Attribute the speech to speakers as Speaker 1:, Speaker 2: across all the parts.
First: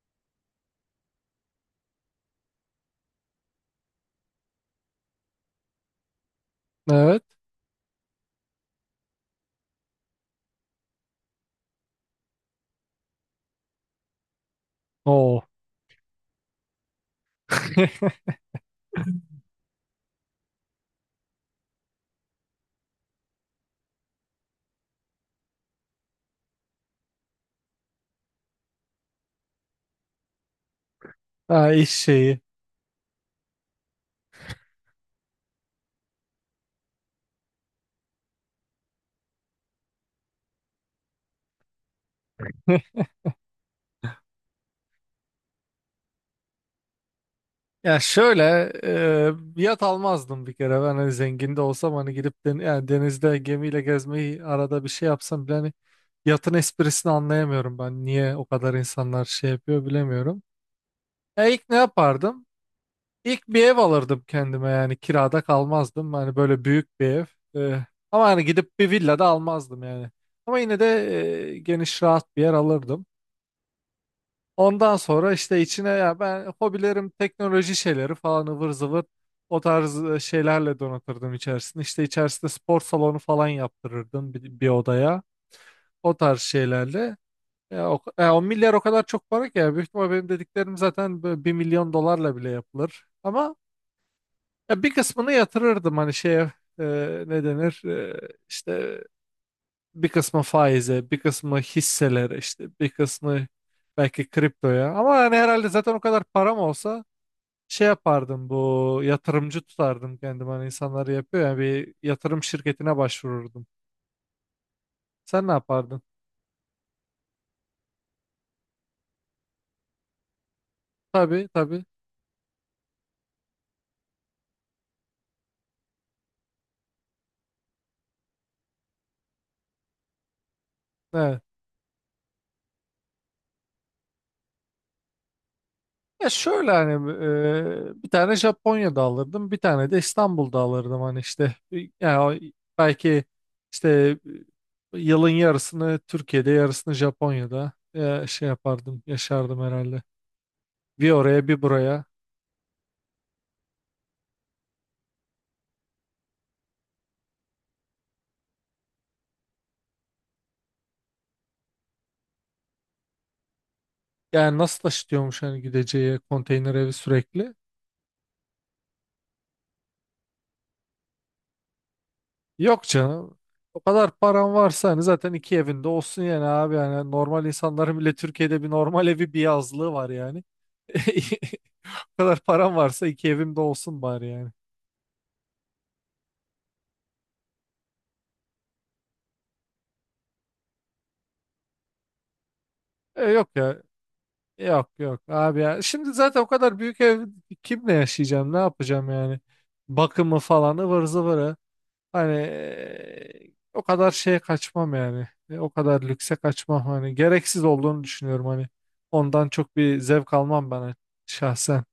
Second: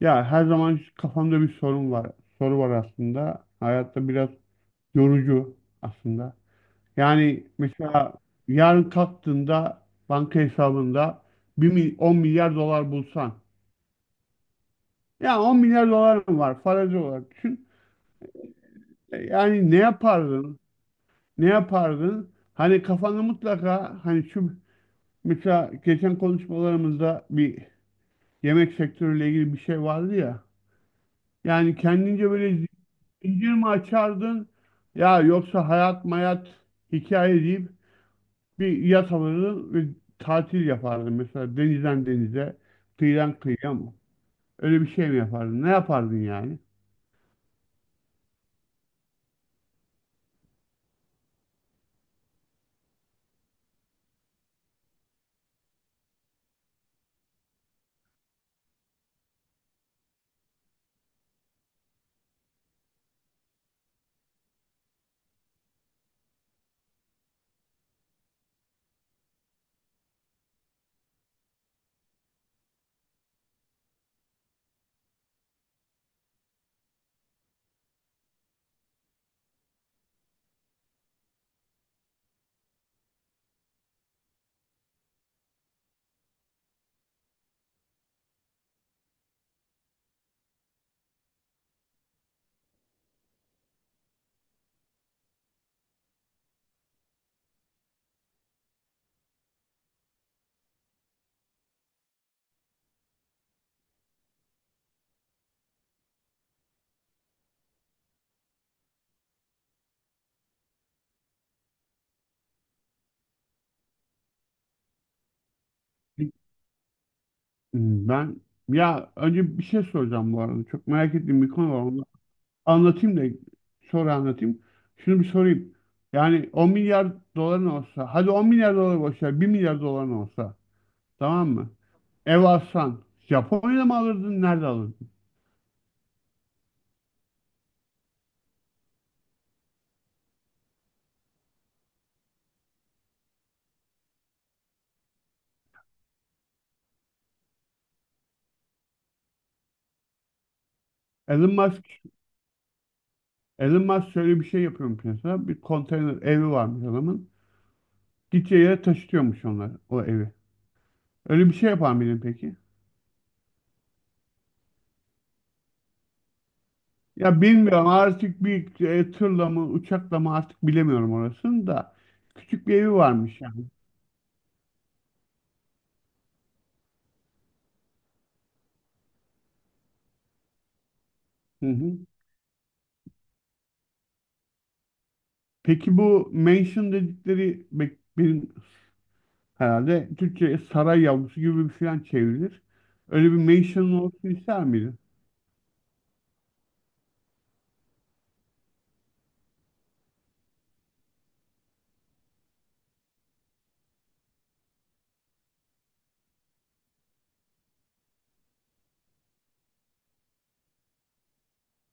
Speaker 1: Ya her zaman kafamda bir sorun var. Soru var aslında. Hayatta biraz yorucu aslında.
Speaker 2: Evet.
Speaker 1: Yani mesela yarın kalktığında banka hesabında 10 milyar dolar bulsan. Ya
Speaker 2: Oo.
Speaker 1: 10 milyar dolarım var, farazi olarak düşün. Yani ne yapardın? Ne yapardın? Hani kafanda mutlaka, hani şu, mesela geçen konuşmalarımızda bir yemek sektörüyle ilgili bir şey vardı ya.
Speaker 2: Ha,
Speaker 1: Yani
Speaker 2: iş
Speaker 1: kendince
Speaker 2: şeyi.
Speaker 1: böyle zincir mi açardın, ya yoksa hayat mayat hikaye deyip bir yat alırdın ve tatil yapardın. Mesela denizden denize, kıyıdan kıyıya mı? Öyle bir şey mi yapardın? Ne yapardın yani?
Speaker 2: Ya şöyle yat almazdım bir kere. Ben hani zengin de olsam hani gidip yani denizde gemiyle gezmeyi arada bir şey yapsam bile hani yatın esprisini anlayamıyorum ben. Niye o kadar insanlar şey yapıyor bilemiyorum. İlk ne yapardım? İlk bir ev alırdım kendime yani kirada kalmazdım. Hani böyle büyük bir ev. E, Ama hani gidip bir villa da almazdım yani. Ama yine de geniş rahat bir yer alırdım. Ondan sonra işte içine ya ben hobilerim teknoloji şeyleri falan ıvır zıvır o tarz şeylerle donatırdım içerisinde. İşte içerisinde spor salonu falan yaptırırdım bir odaya. O tarz şeylerle. Ya o milyar o kadar çok para ki ya. Büyük ihtimal benim dediklerim zaten böyle bir milyon dolarla bile yapılır. Ama ya bir kısmını yatırırdım hani şeye e, ne denir işte bir kısmı faize, bir kısmı hisselere işte, bir kısmı belki kriptoya. Ama yani herhalde zaten o kadar param olsa şey yapardım bu yatırımcı tutardım kendimi hani insanlar yapıyor ya bir yatırım şirketine başvururdum. Sen ne yapardın?
Speaker 1: Ben, ya önce bir şey soracağım bu arada. Çok merak ettiğim
Speaker 2: Tabii
Speaker 1: bir konu var.
Speaker 2: tabii.
Speaker 1: Onu anlatayım da sonra anlatayım. Şunu bir sorayım. Yani 10 milyar doların olsa, hadi 10 milyar dolar boş ver, 1 milyar doların olsa.
Speaker 2: Evet.
Speaker 1: Tamam mı? Ev alsan, Japonya'da mı alırdın? Nerede alırdın?
Speaker 2: Ya şöyle hani bir tane Japonya'da alırdım, bir tane de İstanbul'da alırdım hani işte yani belki işte yılın yarısını Türkiye'de, yarısını Japonya'da şey yapardım, yaşardım herhalde. Bir oraya
Speaker 1: Elon
Speaker 2: bir
Speaker 1: Musk,
Speaker 2: buraya.
Speaker 1: Elon Musk şöyle bir şey yapıyormuş mesela. Bir konteyner evi varmış adamın. Gideceği yere taşıtıyormuş onlar o evi. Öyle bir şey yapar mıydın peki?
Speaker 2: Yani nasıl taşıtıyormuş hani gideceği konteyner evi
Speaker 1: Ya
Speaker 2: sürekli?
Speaker 1: bilmiyorum artık, bir tırla mı uçakla mı artık bilemiyorum orasını da. Küçük bir
Speaker 2: Yok
Speaker 1: evi
Speaker 2: canım.
Speaker 1: varmış yani.
Speaker 2: O kadar paran varsa hani zaten iki evinde olsun yani abi. Yani normal insanların bile Türkiye'de bir normal evi bir yazlığı var yani.
Speaker 1: Hı hı.
Speaker 2: O kadar paran varsa iki evimde olsun bari yani.
Speaker 1: Peki bu mansion dedikleri benim herhalde Türkçe saray yavrusu gibi bir falan çevrilir. Öyle bir
Speaker 2: Yok ya.
Speaker 1: mansion olsun ister
Speaker 2: Yok
Speaker 1: miydin?
Speaker 2: yok abi ya. Şimdi zaten o kadar büyük ev kimle yaşayacağım? Ne yapacağım yani? Bakımı falan ıvır zıvırı. Hani o kadar şeye kaçmam yani. O kadar lükse kaçmam hani. Gereksiz olduğunu düşünüyorum hani. Ondan çok bir zevk almam ben şahsen.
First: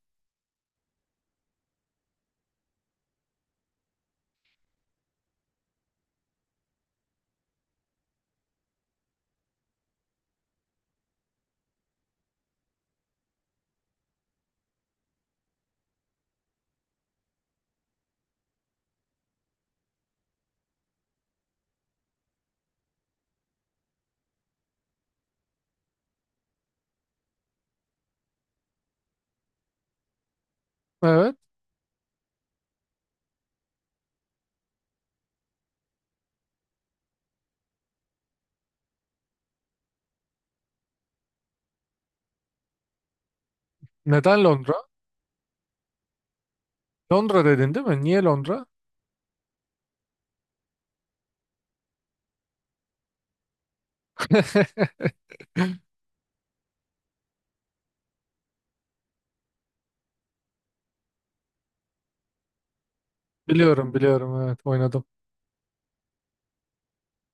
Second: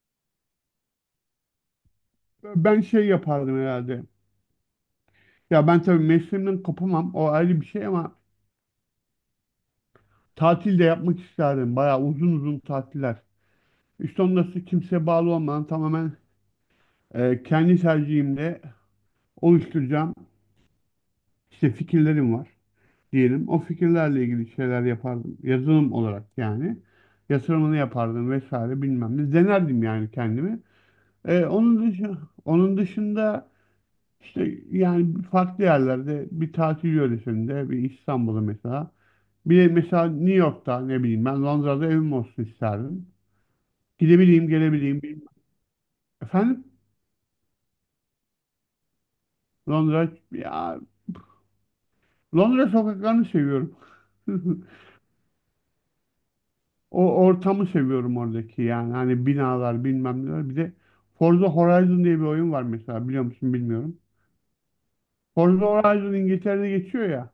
Speaker 1: Ben şey yapardım herhalde. Ya ben tabii mesleğimden kopamam. O ayrı bir şey ama tatil de yapmak isterdim. Bayağı uzun uzun tatiller. İşte ondan kimseye bağlı olmadan tamamen kendi tercihimle oluşturacağım işte fikirlerim var diyelim. O fikirlerle ilgili şeyler yapardım. Yazılım olarak yani. Yatırımını yapardım vesaire bilmem ne. Denerdim yani kendimi.
Speaker 2: Evet.
Speaker 1: E, onun dışı, onun dışında işte yani farklı yerlerde, bir tatil yöresinde, bir İstanbul'da mesela. Bir de mesela New York'ta, ne bileyim ben, Londra'da evim olsun isterdim.
Speaker 2: Neden
Speaker 1: Gidebileyim,
Speaker 2: Londra?
Speaker 1: gelebileyim, bilmem. Efendim?
Speaker 2: Londra dedin değil mi? Niye Londra?
Speaker 1: Londra, ya Londra sokaklarını seviyorum. O ortamı seviyorum oradaki yani. Hani binalar bilmem neler. Bir de Forza Horizon diye bir oyun var mesela, biliyor musun
Speaker 2: Biliyorum
Speaker 1: bilmiyorum.
Speaker 2: biliyorum, evet, oynadım.
Speaker 1: Forza Horizon İngiltere'de geçiyor ya.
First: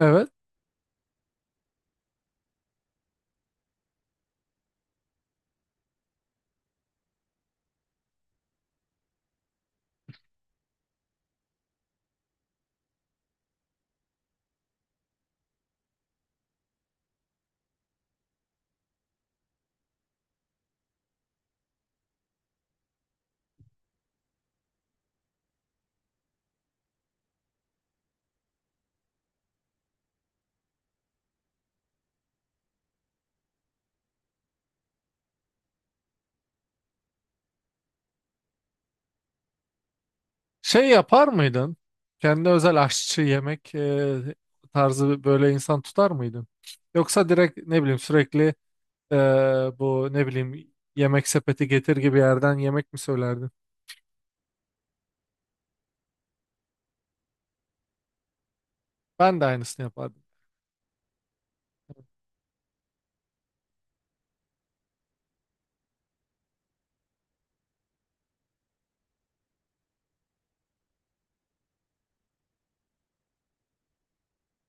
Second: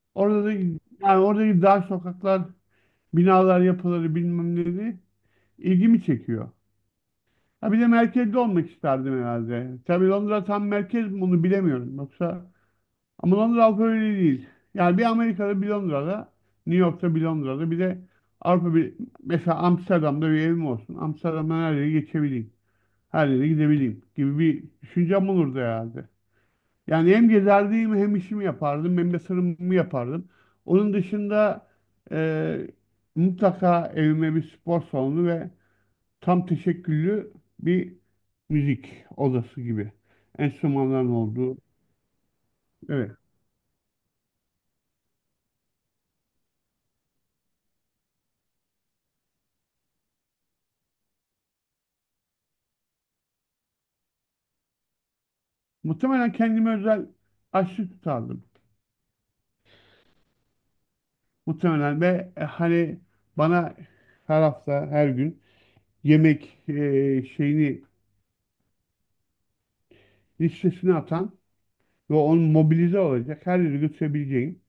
Speaker 2: Evet.
Speaker 1: Orada da yani oradaki dar sokaklar, binalar, yapıları, bilmem neleri ilgimi çekiyor. Ha bir de merkezde olmak isterdim herhalde. Tabii Londra tam merkez mi onu bilemiyorum. Yoksa, ama Londra Avrupa Birliği değil. Yani bir Amerika'da, bir Londra'da, New York'ta, bir Londra'da, bir de Avrupa, bir mesela Amsterdam'da bir evim olsun. Amsterdam'dan her yere geçebileyim. Her yere gidebileyim gibi bir düşüncem olurdu herhalde. Yani hem gezerdim, hem işimi yapardım, hem yatırımımı yapardım. Onun dışında eee, mutlaka evime bir spor salonu ve tam teşekküllü bir müzik odası gibi.
Speaker 2: Şey
Speaker 1: Enstrümanların
Speaker 2: yapar
Speaker 1: olduğu.
Speaker 2: mıydın? Kendi özel
Speaker 1: Evet.
Speaker 2: aşçı yemek tarzı böyle insan tutar mıydın? Yoksa direkt ne bileyim sürekli e, bu ne bileyim yemek sepeti getir gibi yerden yemek mi söylerdin?
Speaker 1: Muhtemelen kendime özel aşçı tutardım.
Speaker 2: Ben de aynısını yapardım.
Speaker 1: Muhtemelen ve hani bana her hafta, her gün yemek e, şeyini listesini atan ve onu mobilize olacak her yere götürebileceğim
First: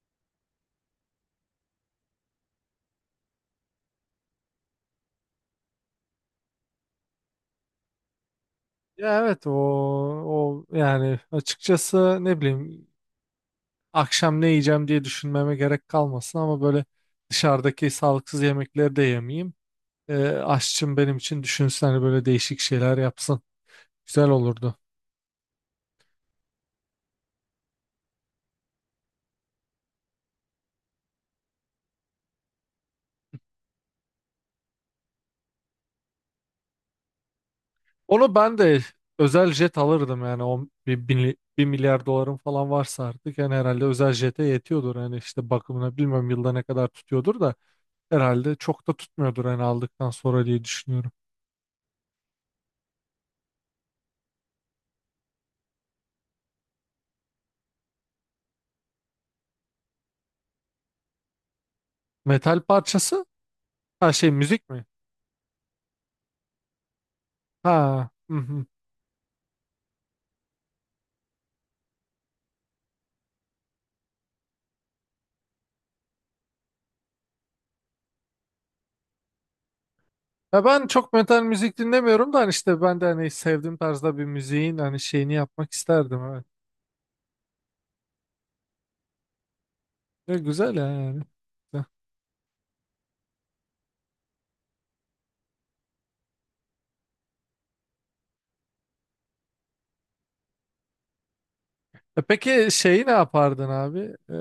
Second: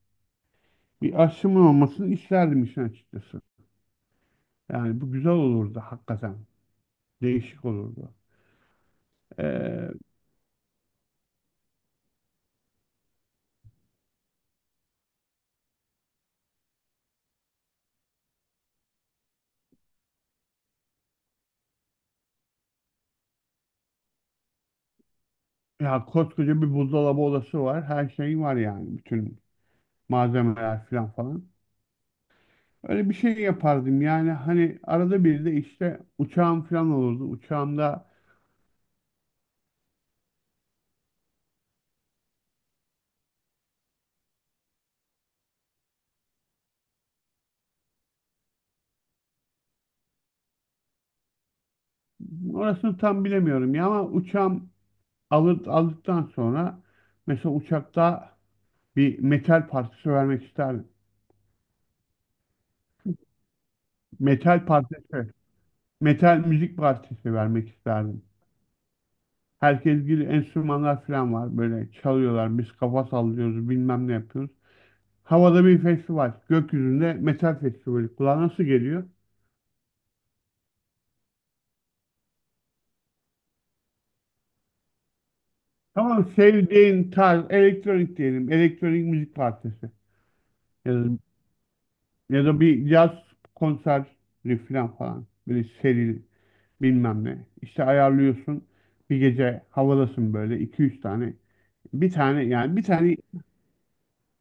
Speaker 1: bir aşçımın olmasını isterdim işin açıkçası. Yani bu güzel olurdu hakikaten. Değişik olurdu.
Speaker 2: Ya evet o
Speaker 1: Ee,
Speaker 2: o yani açıkçası ne bileyim akşam ne yiyeceğim diye düşünmeme gerek kalmasın ama böyle dışarıdaki sağlıksız yemekleri de yemeyeyim. Aşçım benim için düşünsün hani böyle değişik şeyler yapsın. Güzel olurdu.
Speaker 1: ya koskoca bir buzdolabı odası var. Her şey var yani. Bütün malzemeler falan falan. Öyle bir şey yapardım yani, hani arada bir de işte uçağım falan olurdu. Uçağımda
Speaker 2: Onu ben de özel jet alırdım yani o bir milyar dolarım falan varsa artık yani herhalde özel jete yetiyordur. Yani işte bakımına bilmiyorum yılda ne kadar tutuyordur da. Herhalde çok da tutmuyordur hani aldıktan sonra diye düşünüyorum.
Speaker 1: orasını tam bilemiyorum ya, ama uçağım aldıktan sonra mesela uçakta bir metal partisi vermek isterdim.
Speaker 2: Metal parçası? Ha şey
Speaker 1: Metal
Speaker 2: müzik mi?
Speaker 1: partisi, metal müzik partisi vermek
Speaker 2: Ha.
Speaker 1: isterdim.
Speaker 2: Hı hı.
Speaker 1: Herkes gibi enstrümanlar falan var, böyle çalıyorlar, biz kafa sallıyoruz, bilmem ne yapıyoruz. Havada bir festival, gökyüzünde metal festivali kulağa nasıl geliyor?
Speaker 2: Ya ben çok metal müzik dinlemiyorum da hani işte ben de hani sevdiğim tarzda bir müziğin hani şeyini yapmak isterdim,
Speaker 1: Tamam,
Speaker 2: evet.
Speaker 1: sevdiğin tarz elektronik diyelim. Elektronik müzik partisi.
Speaker 2: Ya güzel ya
Speaker 1: Ya da,
Speaker 2: yani. Güzel.
Speaker 1: ya da bir caz konseri falan falan. Böyle seri bilmem ne. İşte ayarlıyorsun. Bir gece havadasın böyle iki üç tane.
Speaker 2: Peki
Speaker 1: Bir
Speaker 2: şeyi ne
Speaker 1: tane.
Speaker 2: yapardın abi? Ee,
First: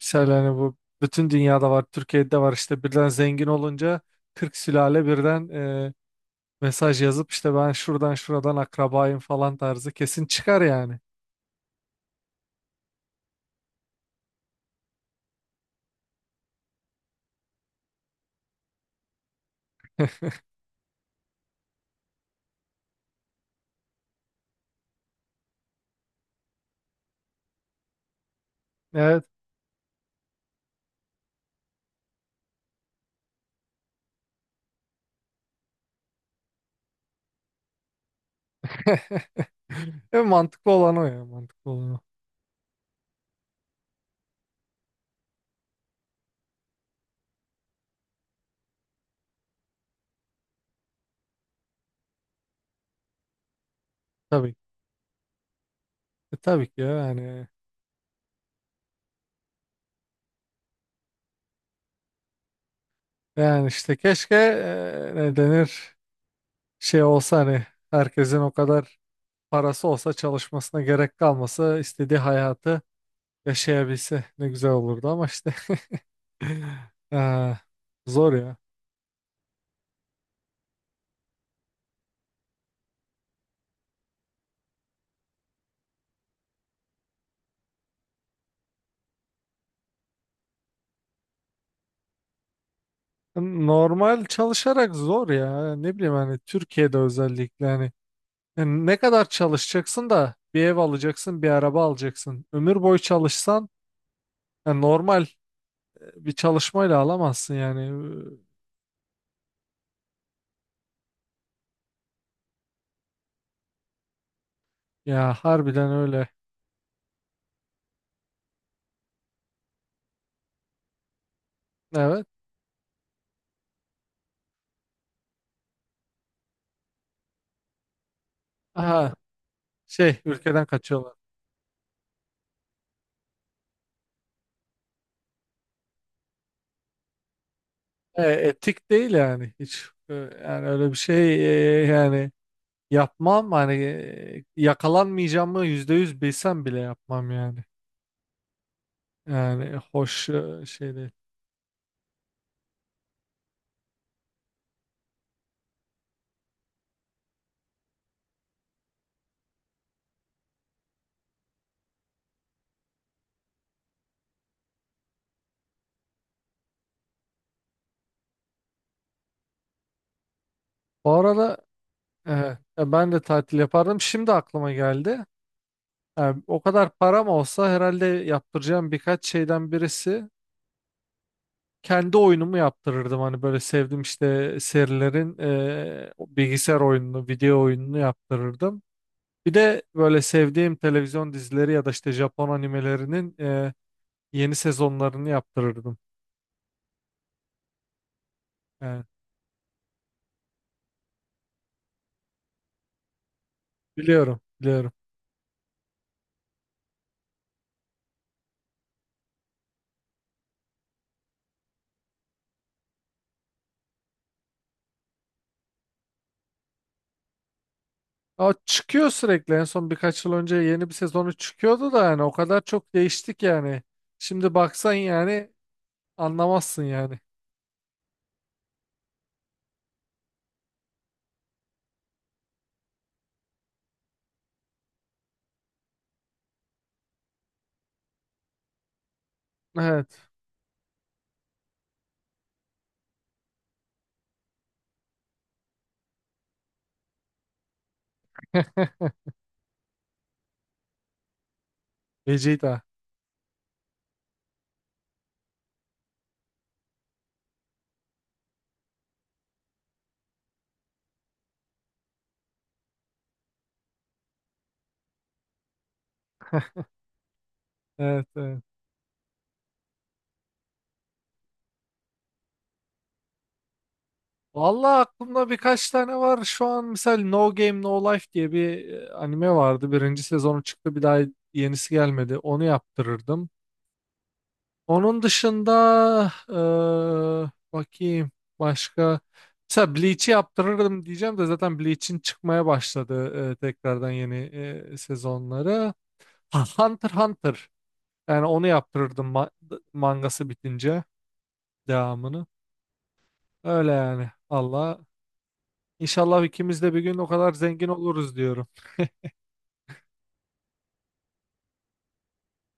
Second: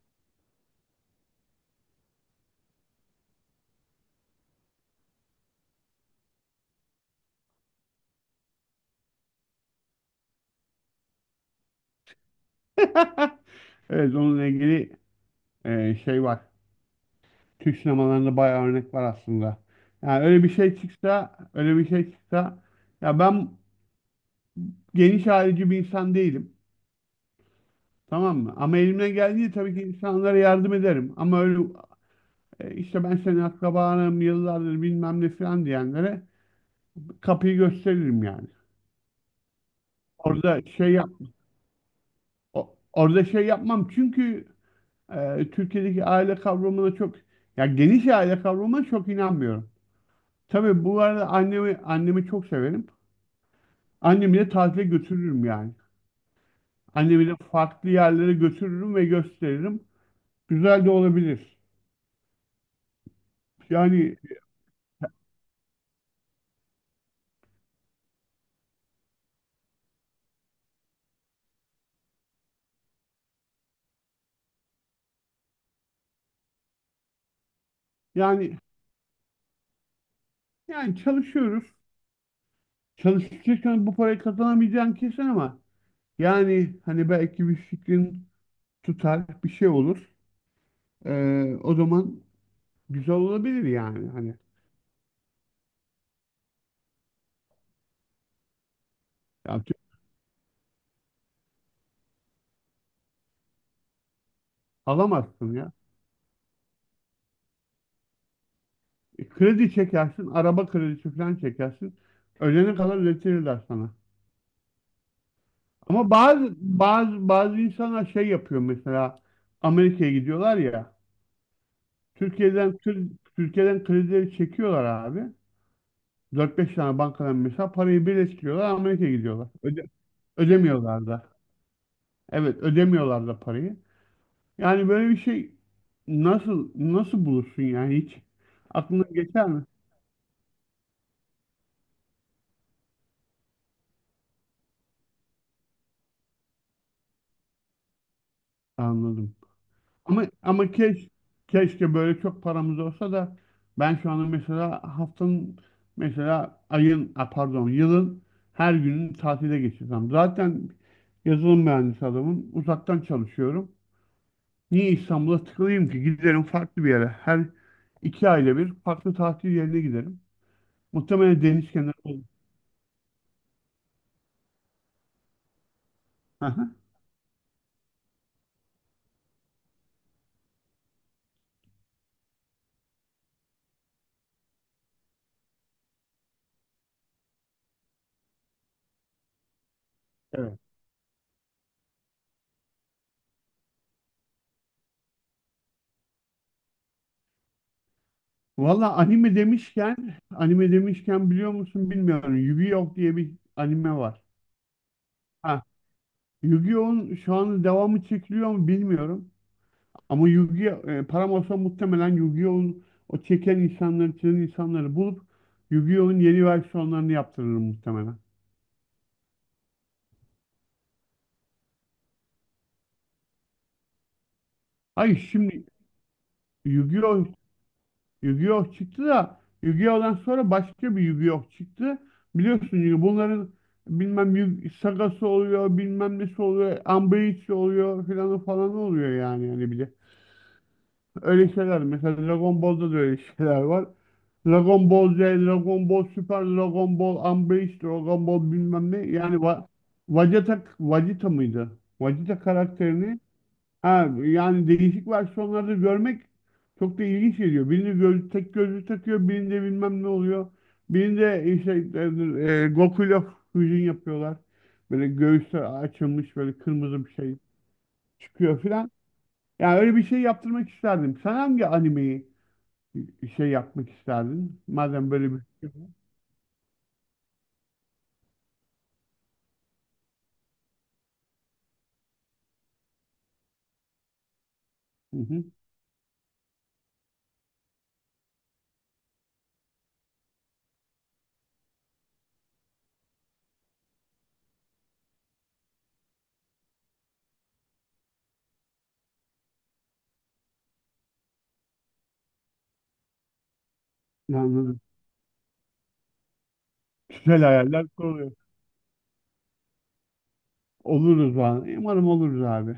Speaker 2: Mesela hani bu bütün dünyada var, Türkiye'de de var işte birden zengin olunca 40 sülale birden mesaj yazıp işte ben şuradan şuradan akrabayım falan tarzı kesin çıkar yani.
Speaker 1: Evet, onunla ilgili şey var. Türk sinemalarında bayağı örnek var aslında. Yani öyle bir şey çıksa, öyle bir şey çıksa, ya ben geniş ayrıcı bir insan değilim. Tamam mı? Ama elimden
Speaker 2: Evet.
Speaker 1: geldiği tabii ki insanlara yardım ederim. Ama öyle, işte ben senin akrabanım yıllardır bilmem ne falan diyenlere kapıyı gösteririm yani. Orada
Speaker 2: Mantıklı
Speaker 1: şey
Speaker 2: olan o
Speaker 1: yap
Speaker 2: ya, mantıklı olan o.
Speaker 1: orada şey yapmam çünkü Türkiye'deki aile kavramına çok, ya geniş aile kavramına çok inanmıyorum. Tabii bu arada annemi çok severim. Annemi de
Speaker 2: Tabii ki.
Speaker 1: tatile götürürüm yani.
Speaker 2: Tabii ki ya
Speaker 1: Annemi de
Speaker 2: yani.
Speaker 1: farklı yerlere götürürüm ve gösteririm. Güzel de olabilir.
Speaker 2: Yani işte
Speaker 1: Yani
Speaker 2: keşke ne denir, şey olsa hani herkesin o kadar parası olsa çalışmasına gerek kalmasa istediği hayatı yaşayabilse ne güzel olurdu, ama işte e, zor ya.
Speaker 1: yani yani çalışıyoruz. Çalışırken bu parayı kazanamayacağın kesin ama yani hani belki bir fikrin tutar, bir şey olur. O zaman güzel olabilir yani
Speaker 2: Normal
Speaker 1: hani.
Speaker 2: çalışarak zor ya, ne bileyim hani Türkiye'de özellikle, hani yani ne kadar
Speaker 1: ya, tü-
Speaker 2: çalışacaksın da bir ev alacaksın, bir araba alacaksın, ömür boyu çalışsan yani normal
Speaker 1: alamazsın ya.
Speaker 2: bir çalışmayla alamazsın yani.
Speaker 1: Kredi çekersin, araba kredisi falan çekersin. Ölene kadar ödetirler sana.
Speaker 2: Ya harbiden
Speaker 1: Ama
Speaker 2: öyle.
Speaker 1: bazı insanlar şey yapıyor, mesela Amerika'ya gidiyorlar ya.
Speaker 2: Evet.
Speaker 1: Türkiye'den kri- Türkiye'den kredileri çekiyorlar abi. Dört beş tane bankadan mesela parayı birleştiriyorlar, Amerika'ya
Speaker 2: Aha,
Speaker 1: gidiyorlar.
Speaker 2: şey, ülkeden
Speaker 1: Ödemiyorlar
Speaker 2: kaçıyorlar.
Speaker 1: da. Evet, ödemiyorlar da parayı. Yani böyle bir şey nasıl bulursun yani, hiç
Speaker 2: Etik
Speaker 1: aklına
Speaker 2: değil
Speaker 1: geçer
Speaker 2: yani
Speaker 1: mi?
Speaker 2: hiç. Yani öyle bir şey, yani yapmam hani, yakalanmayacağımı %100 bilsem bile yapmam yani.
Speaker 1: Anladım.
Speaker 2: Yani
Speaker 1: Ama
Speaker 2: hoş
Speaker 1: ama
Speaker 2: şey
Speaker 1: keş,
Speaker 2: değil.
Speaker 1: keşke böyle çok paramız olsa da ben şu anda mesela haftanın mesela ayın a, pardon yılın her gününü tatile geçirsem. Zaten yazılım mühendisi adamım. Uzaktan çalışıyorum. Niye İstanbul'a tıkılayım ki? Giderim farklı bir yere. Her iki ayda bir farklı tatil yerine giderim.
Speaker 2: Bu
Speaker 1: Muhtemelen
Speaker 2: arada
Speaker 1: deniz kenarı olur.
Speaker 2: e, ben de tatil yapardım. Şimdi aklıma geldi. Yani o
Speaker 1: Aha.
Speaker 2: kadar param olsa herhalde yaptıracağım birkaç şeyden birisi kendi oyunumu yaptırırdım, hani böyle sevdim işte serilerin bilgisayar oyununu, video oyununu yaptırırdım. Bir de böyle
Speaker 1: Evet.
Speaker 2: sevdiğim televizyon dizileri ya da işte Japon animelerinin yeni sezonlarını yaptırırdım.
Speaker 1: Valla
Speaker 2: Yani
Speaker 1: anime demişken, anime demişken biliyor musun bilmiyorum. Yu-Gi-Oh diye bir anime var.
Speaker 2: biliyorum, biliyorum.
Speaker 1: Ha, Yu-Gi-Oh'un şu an devamı çekiliyor mu bilmiyorum. Ama Yu-Gi-Oh, param olsa muhtemelen Yu-Gi-Oh'un o çeken insanları, çizen insanları bulup Yu-Gi-Oh'un yeni versiyonlarını yaptırırım muhtemelen.
Speaker 2: Ama çıkıyor sürekli. En son birkaç yıl önce yeni bir sezonu çıkıyordu da yani o kadar çok değiştik yani. Şimdi baksan
Speaker 1: Hayır,
Speaker 2: yani
Speaker 1: şimdi
Speaker 2: anlamazsın yani.
Speaker 1: Yu-Gi-Oh, Yu-Gi-Oh çıktı da Yu-Gi-Oh'dan sonra başka bir Yu-Gi-Oh çıktı. Biliyorsun, Yu- bunların bilmem Yu- sagası oluyor, bilmem nesi oluyor, Ambreach oluyor filan falan oluyor yani, bir de.
Speaker 2: Evet.
Speaker 1: Öyle şeyler mesela Dragon Ball'da da öyle şeyler var. Dragon Ball Z, Dragon Ball Super, Dragon Ball Ambreach, Dragon Ball bilmem ne. Yani Va Vegeta, Vegeta mıydı? Vegeta
Speaker 2: Vegeta.
Speaker 1: karakterini. Ha, yani değişik versiyonları görmek çok da ilginç geliyor. Birinde göz, tek gözlük takıyor, birinde bilmem ne oluyor. Birinde işte Goku'yla füzyon yapıyorlar. Böyle göğüsler açılmış, böyle kırmızı bir şey
Speaker 2: Evet,
Speaker 1: çıkıyor
Speaker 2: evet.
Speaker 1: filan. Yani öyle bir şey yaptırmak isterdim. Sen hangi animeyi şey yapmak isterdin?
Speaker 2: Vallahi
Speaker 1: Madem böyle bir
Speaker 2: aklımda
Speaker 1: şey var.
Speaker 2: birkaç tane var. Şu an mesela No Game No Life diye bir anime vardı. Birinci sezonu çıktı, bir daha yenisi gelmedi. Onu yaptırırdım.
Speaker 1: Hı
Speaker 2: Onun
Speaker 1: hı,
Speaker 2: dışında bakayım başka. Mesela Bleach'i yaptırırdım diyeceğim de zaten Bleach'in çıkmaya başladı tekrardan yeni sezonları. Ha, Hunter x Hunter. Yani onu yaptırırdım, mangası bitince devamını. Öyle yani.
Speaker 1: anladım.
Speaker 2: Allah. İnşallah ikimiz de bir gün o
Speaker 1: Güzel
Speaker 2: kadar
Speaker 1: hayaller
Speaker 2: zengin
Speaker 1: kuruyor.
Speaker 2: oluruz diyorum.
Speaker 1: Oluruz abi. Umarım oluruz abi.